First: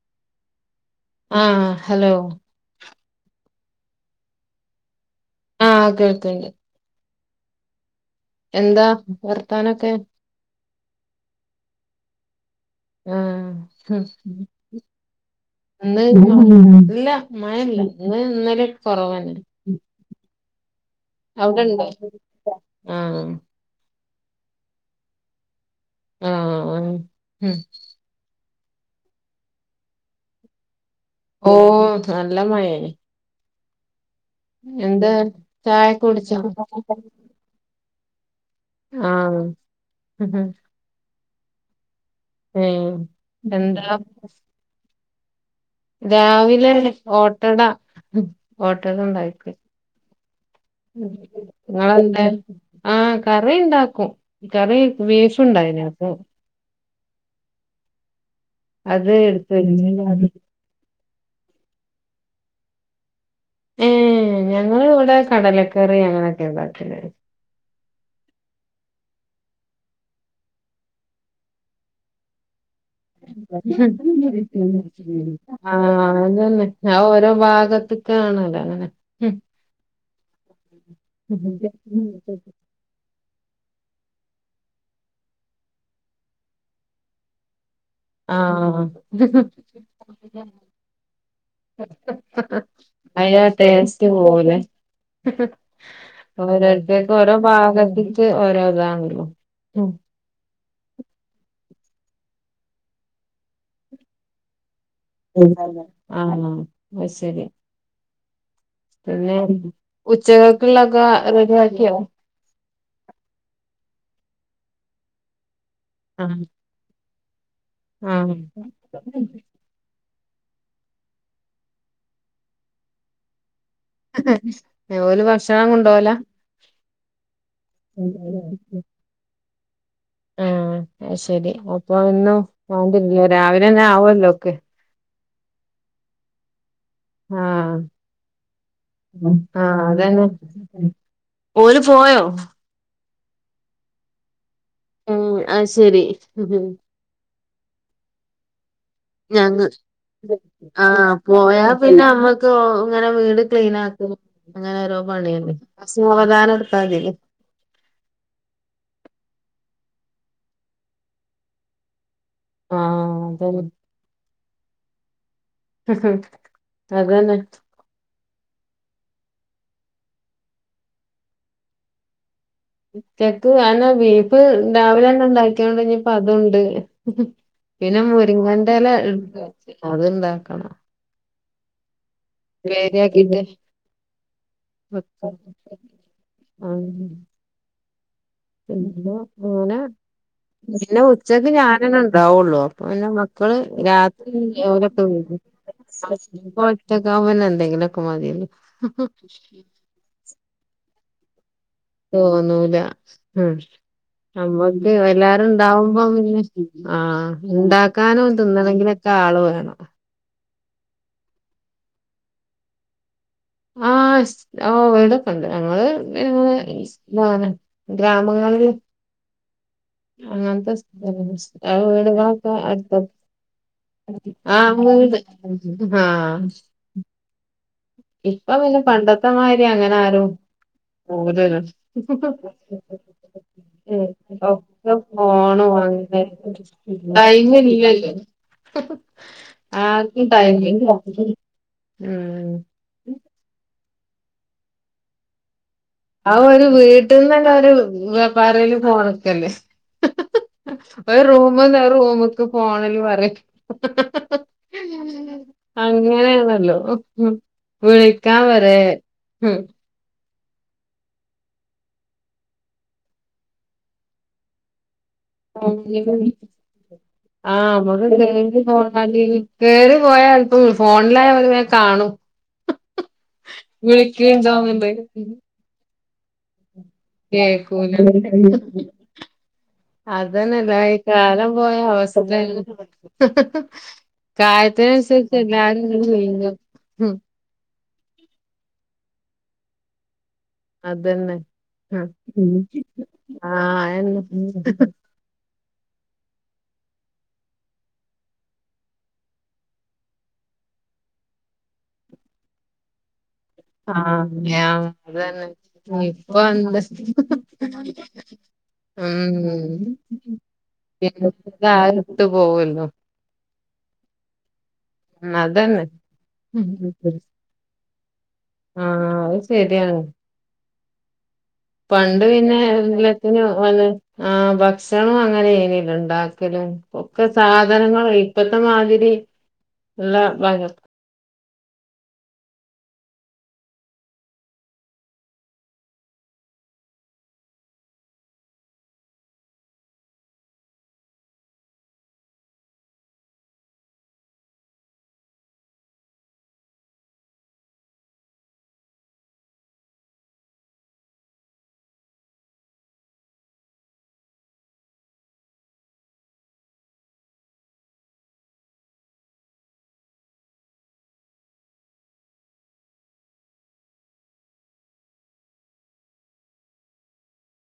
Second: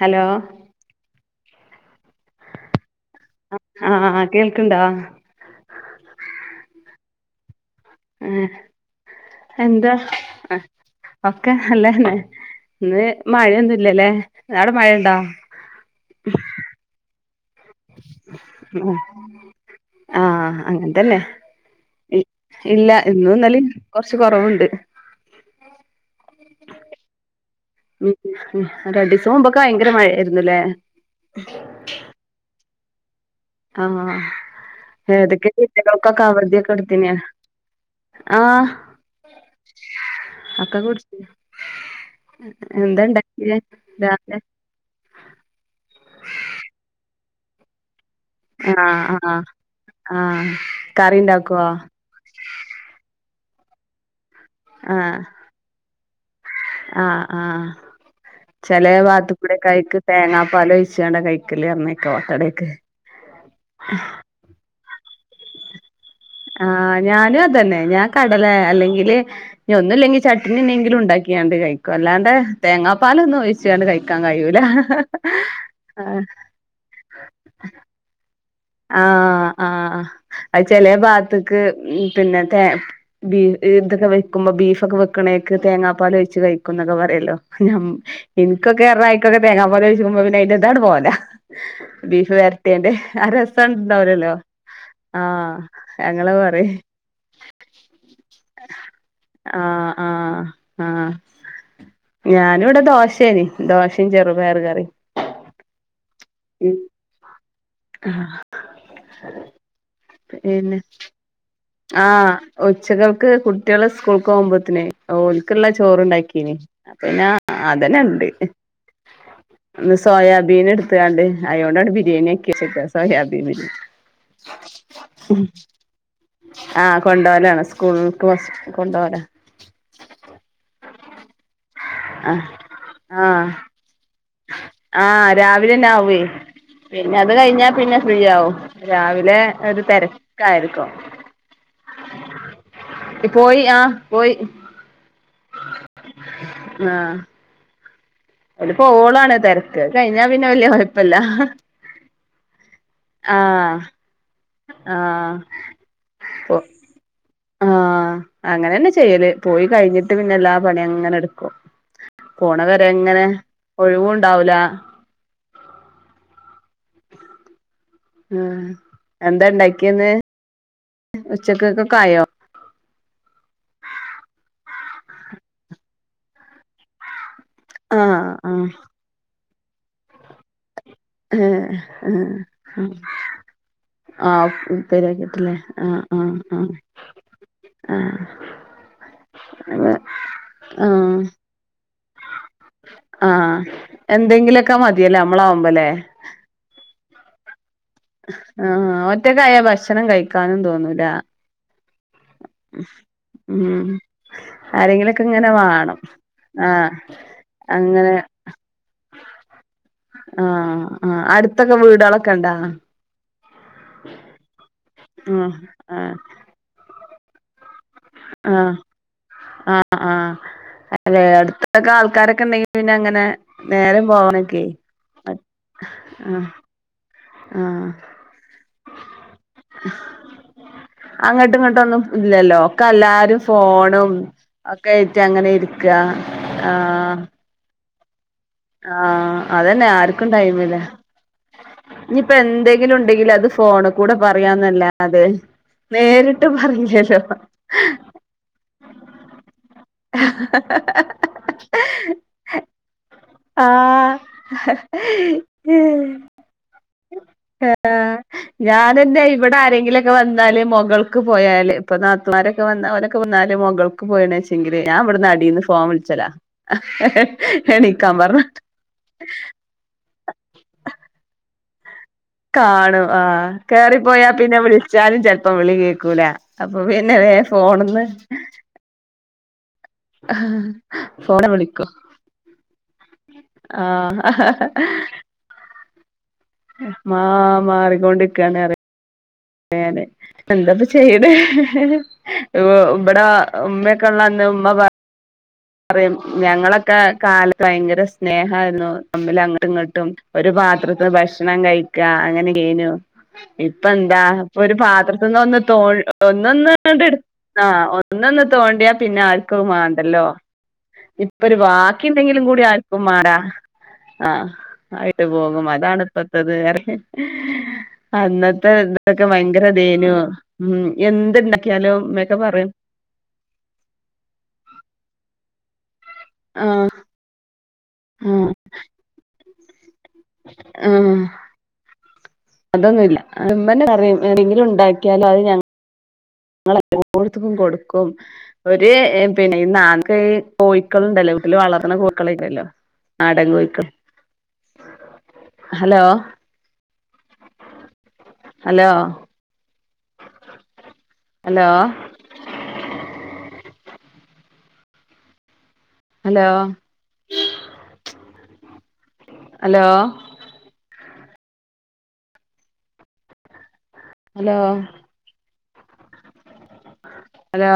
Hello ആഹ് hello ആഹ് ആ കേൾക്ക്ണ്ടോ ആഹ് കേൾക്ക്ണ്ട് ഏ എന്താ വർത്താനൊക്കെ എന്താ അ ഒക്കെ നല്ലന്നെ ഇന്ന് മഴയൊന്നും ആഹ് ഉം ഇല്ലല്ലേ അവിടെ മഴയുണ്ടോ ഇന്ന് ഇല്ല മഴയില്ല ഇന്ന് ഇന്നലെ ഒക്കെ കൊറവന്നെ ആഹ് അങ്ങൻത്തന്നെ അവിടെണ്ടോ ഇല്ല ആഹ് ഇന്നും ഇന്നലിം കുറച്ച് കുറവുണ്ട് ആഹ് ഉം രണ്ട് ദിവസം മുമ്പൊക്കെ ഭയങ്കര മഴയായിരുന്നില്ലേ. ഓ നല്ല മഴയേനി ആഹ് ഏതൊക്കെ ചായൊക്കെ ജില്ലകൾകൊക്കെ കുടിച്ചോ അവധി ഒക്കെ കൊടുത്തീനി ആഹ് ആഹ് ഒക്കെ കുടി ഏഹ് എന്താ ഉണ്ടാക്കിയെ എന്താ രാവിലെ രാവിലെ ഓട്ടട ആഹ് ഓട്ടട ആഹ് ഇണ്ടാക്കി ആഹ് കറി ഇണ്ടാക്കോ നിങ്ങളെന്താ ആഹ് കറി ഉണ്ടാക്കും. കറി ആഹ് ബീഫ് ഉണ്ടായ്‌നി അതും ആഹ് ആഹ് ചെല അത് എടുത്ത് വാത്ത്ക്കൂടെ അയ്ക് വെച്ചിട്ട് തേങ്ങാ പാല് ഒ ച്ചാണ്ട് കൈക്കല് പറഞ്ഞേക്ക ഓട്ടടേക്ക് ഏഹ് ഞങ്ങൾ ഇവിടെ കടലക്കറി അങ്ങനെ ആഹ് ഞാനും അതന്നെ ഞാൻ കടല അല്ലെങ്കില് ഒന്നും ഇല്ലെങ്കിൽ ചട്ടിനി എങ്കിലും ഉണ്ടാക്കിയാണ്ട് കഴിക്കും അല്ലാണ്ടെ തേങ്ങാ പലൊന്നും ഒഴിച്ച്കാണ്ട് കഴിക്കാൻ കഴിയൂല ആ അഹ് ഓരോ ഭാഗത്തക് ആണല്ലേ ആഹ് ആഹ് ചെല ഭാഗത്ത്ക്ക് പിന്നെ തേ ബീഫ് ഇതൊക്കെ വെക്കുമ്പോ ബീഫൊക്കെ വെക്കണേക്ക് തേങ്ങാപ്പാൽ വെച്ച് കഴിക്കും എന്നൊക്കെ പറയല്ലോ ഞ ഇക്കൊക്കെ ആഹ് പറഞ്ഞാ അയിക്കൊക്കെ തേങ്ങാ പാല് ഒഴിച്ചുമ്പോ പിന്നെ അതിന്റെ ഇതട് പോവലാ ബീഫ് വരട്ടിഎയ്ന്റെ അ അയിനാ ടേസ്റ്റ് ഇണ്ടാവൂലല്ലോ പോവൂലേ ആഹ് ഞങ്ങള് അത് പറയും തൊക്കെ ഓരോ ഭാഗത്ത്ക്ക് ഓരോ ഇതാണല്ലോ ആഹ് ആഹ് ആഹ് ഞാന് ഇവിടെ ദോശയേനി ദോശയും ചെറുപയർ കറി ആണ് ആഹ് അത് ശരി ആഹ് പിന്നെ പിന്നെ ഉച്ചകേക്കുള്ളൊക്കെ റെഡി ആക്കിയോ ആഹ് ഉച്ചകേക്ക് കുട്ടികള് സ്കൂൾക്ക് പോകുമ്പോത്തിനേ ഓൽക്കുള്ള ചോറ് ആഹ് ഉണ്ടാക്കീനി അപ്പം പിന്നെ അതന്നെ ഇണ്ട് ആഹ് ഇന്ന് സോയാബീൻ എടുത്തുകാണ്ട് അയോണ്ടാട് ബിരിയാണി ആക്കി വെച്ചക്കാ സോയാബീൻ ബിരിയാ ഓല് ഭക്ഷണം കൊണ്ട് പോകലാ ആഹ് കൊണ്ടോവലാണ് സ്കൂള്ക്ക് കൊണ്ട്പോവലാണ് ആഹ് അത്ശരി അപ്പൊ എന്നും ആഹ് വാണ്ട്യേരുല്ലേ ആഹ് രാവിലെന്നെ ആവൊല്ലോ ഒക്കെ. ആഹ് രാവിലെന്നെ ആവ്വേ. പിന്നെ അത് കഴിഞ്ഞാ ആഹ് പിന്നെ ഫ്രീ ആവും രാവിലെ ആഹ് ഒരു അതന്നെ തെരക്കായിരിക്കും. ഓല് പോയോ? പോയി ആഹ് പോയി. ഉം അത് ശരി. ആഹ് ഓല് പോവോളാണ് ഞങ് തിരക്ക് അത് കഴിഞ്ഞാ പിന്നെ വല്യ ആഹ് കൊഴപ്പല്ല പോയാ പിന്നെമ്മ ക്കോ ഇങ്ങനെ വീട് ക്ലീൻ ആഹ് ആക്കലും അങ്ങനെ ഓരോ ആഹ് പണിയെന്നെ. ആഹ് പോ സാവധാനം ഇടുത്താ മതിലെ. ആഹ് അങ്ങനെന്നെ ചെയ്യല്. പോയി കഴിഞ്ഞിട്ട് പിന്നെ എല്ലാ പണിയങ്ങനെ ഇട്ക്കും. പോണ വരെ ങ്ങനെ ആഹ് അതന്നെ ഒഴിവുംണ്ടാവൂല. അതന്നെ. ഹ്മ് എന്താ ഇണ്ടാക്ക്യേന്ന് ഉച്ചക്കെക്കെക്കായോ? ഉച്ചക്ക് അതന്നെ ബീഫ് രാവിലെന്നെ ഇണ്ടാക്ക്യോണ്ട് ഇഞ് പ്പ അതൂണ്ട്. പിന്നെ ആഹ് ആഹ് മുരിങ്ങന്റെല ഇട്ത്ത് [unintelligible] അത് ഇണ്ടാക്കണം. ഏഹ്. ഏഹ് പ്പേര്യാക്കീട്ട്. ആഹ് ഉ ഉപ്പേര്യാക്കീട്ട് ല്ലേ ആഹ് ആഹ് ആഹ്. ആഹ്. പിന്ന അങ്ങനെ ആഹ് പിന്നെ ആഹ് ഉച്ചക്ക് ഞാ നെന്നെ ണ്ടാവൊള്ളു അപ്പം പിന്നെ മക്കള് ആഹ് രാത്രി എന്തെങ്കിലൊക്കെ ഓലൊക്കെ മതിയല്ലേ വെരും. നമ്മളാവുമ്പല്ലേ [unintelligible] ഒറ്റക്കാവുമ്പോ പിന്നെ എന്തെങ്കിലൊക്കെ മത്യല്ലോ. ക്ഷണം കഴിക്കാനും തോന്നൂല. തോന്നൂല ഉം. നമ്മക്ക് ആരെങ്കിലൊക്കെ എല്ലാരും ഇങ്ങനെ വാണം ഇണ്ടാവുമ്പം പിന്നെ ആഹ് അങ്ങനെ ഇണ്ടാക്കാനും തിന്നണെങ്കിലൊ ക്കാള് വേണം. ആഹ് ആഹ്. അടുത്തൊക്കെ വീടാളൊക്കെണ്ടോ? ആഹ് സ് ഓഹ് വീടൊക്കെണ്ട് ഉം ഞങ്ങള് ആഹ് [unintelligible] ഇതാണ്. ഗ്രാമങ്ങളില്. ആഹ് ആഹ് ആഹ് അങ്ങൻത്ത സ്ഥല അല്ലെ [unintelligible] അഹ് അടുത്തൊക്കെ ആൾക്കാരൊക്കെ വീട്കളൊക്കെ ഇണ്ടെങ്കി പിന്നെ അട്ത്തട് അങ്ങനെ നേരം പോവാനൊക്കെ ആഹ് വീട് ആഹ് ആഹ് ഇപ്പ പിന്നെ പണ്ടത്ത മായിരി അങ്ങനാരും അങ്ങട്ടും ഇങ്ങട്ടൊന്നും ഇല്ലല്ലോ. ഒക്കെ എല്ലാരും ഉം. ഫോണും ഒ ഒക്കെ ക്കേയ്റ്റ് അങ്ങനെ ഫോണും ഇരിക്കാ അങ്ങനെ ആഹ്. ടൈം ഇല്ലല്ലോ ആഹ് അതന്നെ ആർക്കും ടൈമില്ല. ഇഞ്പ്പ ഉം എന്തെ ങ്കിലും ഉണ്ടെങ്കില് അത് ഫോണ് കൂടെ പറയാന്നല്ലാതെ, അഹ് ഒരു വീട്ടിന്നന്നെ ഒരു വ പറയില് ഫോണ്ക്കല്ലേ. ഒരു റൂമ്ന്ന് ഒരു റൂമ്ക്ക്‌ ഫോണില് പറ്യാ. ആഹ്. അങ്ങനെയാണല്ലോ ആഹ് വിളിക്കാൻ വരെ ഞാനന്നെ ഇവടാരെങ്കിലൊ ക്കെ വന്നാല് മൊകൾക്ക് പോയാല് ഇപ്പൊ നാത്തൂന്മാരൊക്കെ വന്ന അവരൊക്കെ വന്നാല് മൊകൾക്ക് പോയ്ണേച്ചെങ്കില് ഞാൻ ഇവട്ന്ന് അട് ടീന്ന് ഫോൺ വിള്ച്ചലാ. ഫോണില്. എണി [unintelligible] കേറി പോയാ [unintelligible] ഫോണിലായാ ഓല് വേം കാണും. കാണും ആഹ്. കേറിപ്പോയാ പിന്നെ വിളിക്ക്ണ്ടാവുന്നുണ്ട് വിളിച്ചാലും ചെലപ്പം വിളി കേക്കൂല. അപ്പൊ പിന്നെ വേം കേക്കൂല ഫോണ്ന്ന്, അതന്നെല്ല ഈ ഫോണ് കാലം പോയ വിളിക്കും അവസ്ത്തേണ് ആഹ് കാലത്തിനനുസരിച്ച് എല്ലാരും ഇങ്ങനെ ചെയ്യുന്ന മാ മാറികൊണ്ടിരിക്കാണ് പറയും അങ്ങനെ എന്താപ്പ ചെയ്യലെ അതന്നെ ഉം ഇവിട ആഹ് അയെന്നെ ഉമ്മേക്കൊള്ളകൊണ്ട് ഉമ്മ പറയ്‌ പറയും ഞങ്ങളൊക്കെ കാലത്ത് ഭയങ്കര സ്നേഹാ യിരുന്നു തമ്മില് അങ്ങട്ടും ഇങ്ങട്ടും ഒരു പാത്രത്തിന്ന് ഭക്ഷണം കഴിക്കാ അങ്ങനെയ്നു ഇപ്പെന്താ ആഹ് ഇപ്പൊ ഞാ ഒരു പാത്രത്തിന്ന് അതന്നെ ഒന്ന് തോ ഇപ്പൊ ഒന്ന് ഒന്ന് എന്താ അങ്ങട്ട് എട് ആഹ് ഒന്നൊന്ന് തോണ്ടിയാ പിന്നെ ആർക്കും അത് ഉം വേണ്ടല്ലോ ഇപ്പൊരു പിന്നെതാ ഇട്ട് ബാക്കിയുണ്ടെങ്കിലും കൂടി പോവല്ലോ ആർക്കും മാറാ ആഹ് ആയിട്ട് ഉം പോകും അതന്നെ അതാണ് ഇപ്പത്തത് പറയ് അന്നത്തെ ഇതൊക്ക ആഹ് അത് ഭയങ്കര ശരിയാണ് തേനു ഉം എന്ത്‌ണ്ട പണ്ട് പിന്നെ വ്ലെ പിന് വന്ന് ആഹ് ഭക്ഷണം അങ്ങനെ യ്നല്ലൊ ഉണ്ടാക്കലും ആഹ് ഒക്ക സാധനങ്ങലും ആഹ് ഇപ്പത്ത മാതിരി ഉള്ള ഭ- ആഹ് അതൊന്നുല്ല ഇമ്മന്നെ പറയും ഏതെങ്കിലും ഉണ്ടാക്കിയാല് അത് ഞങ്ങ ഞങ്ങള് എല്ലോട്ത്ത്ക്കും കൊടുക്കും ഒരു പിന്നെ ഈ നാല്ക് കോഴിക്കളുണ്ടല്ലോ വീട്ടില് വളർത്തണ കോഴിക്കളെല്ലല്ലോ നാടൻ കോഴിക്കൾ hello hello hello hello hello hello hello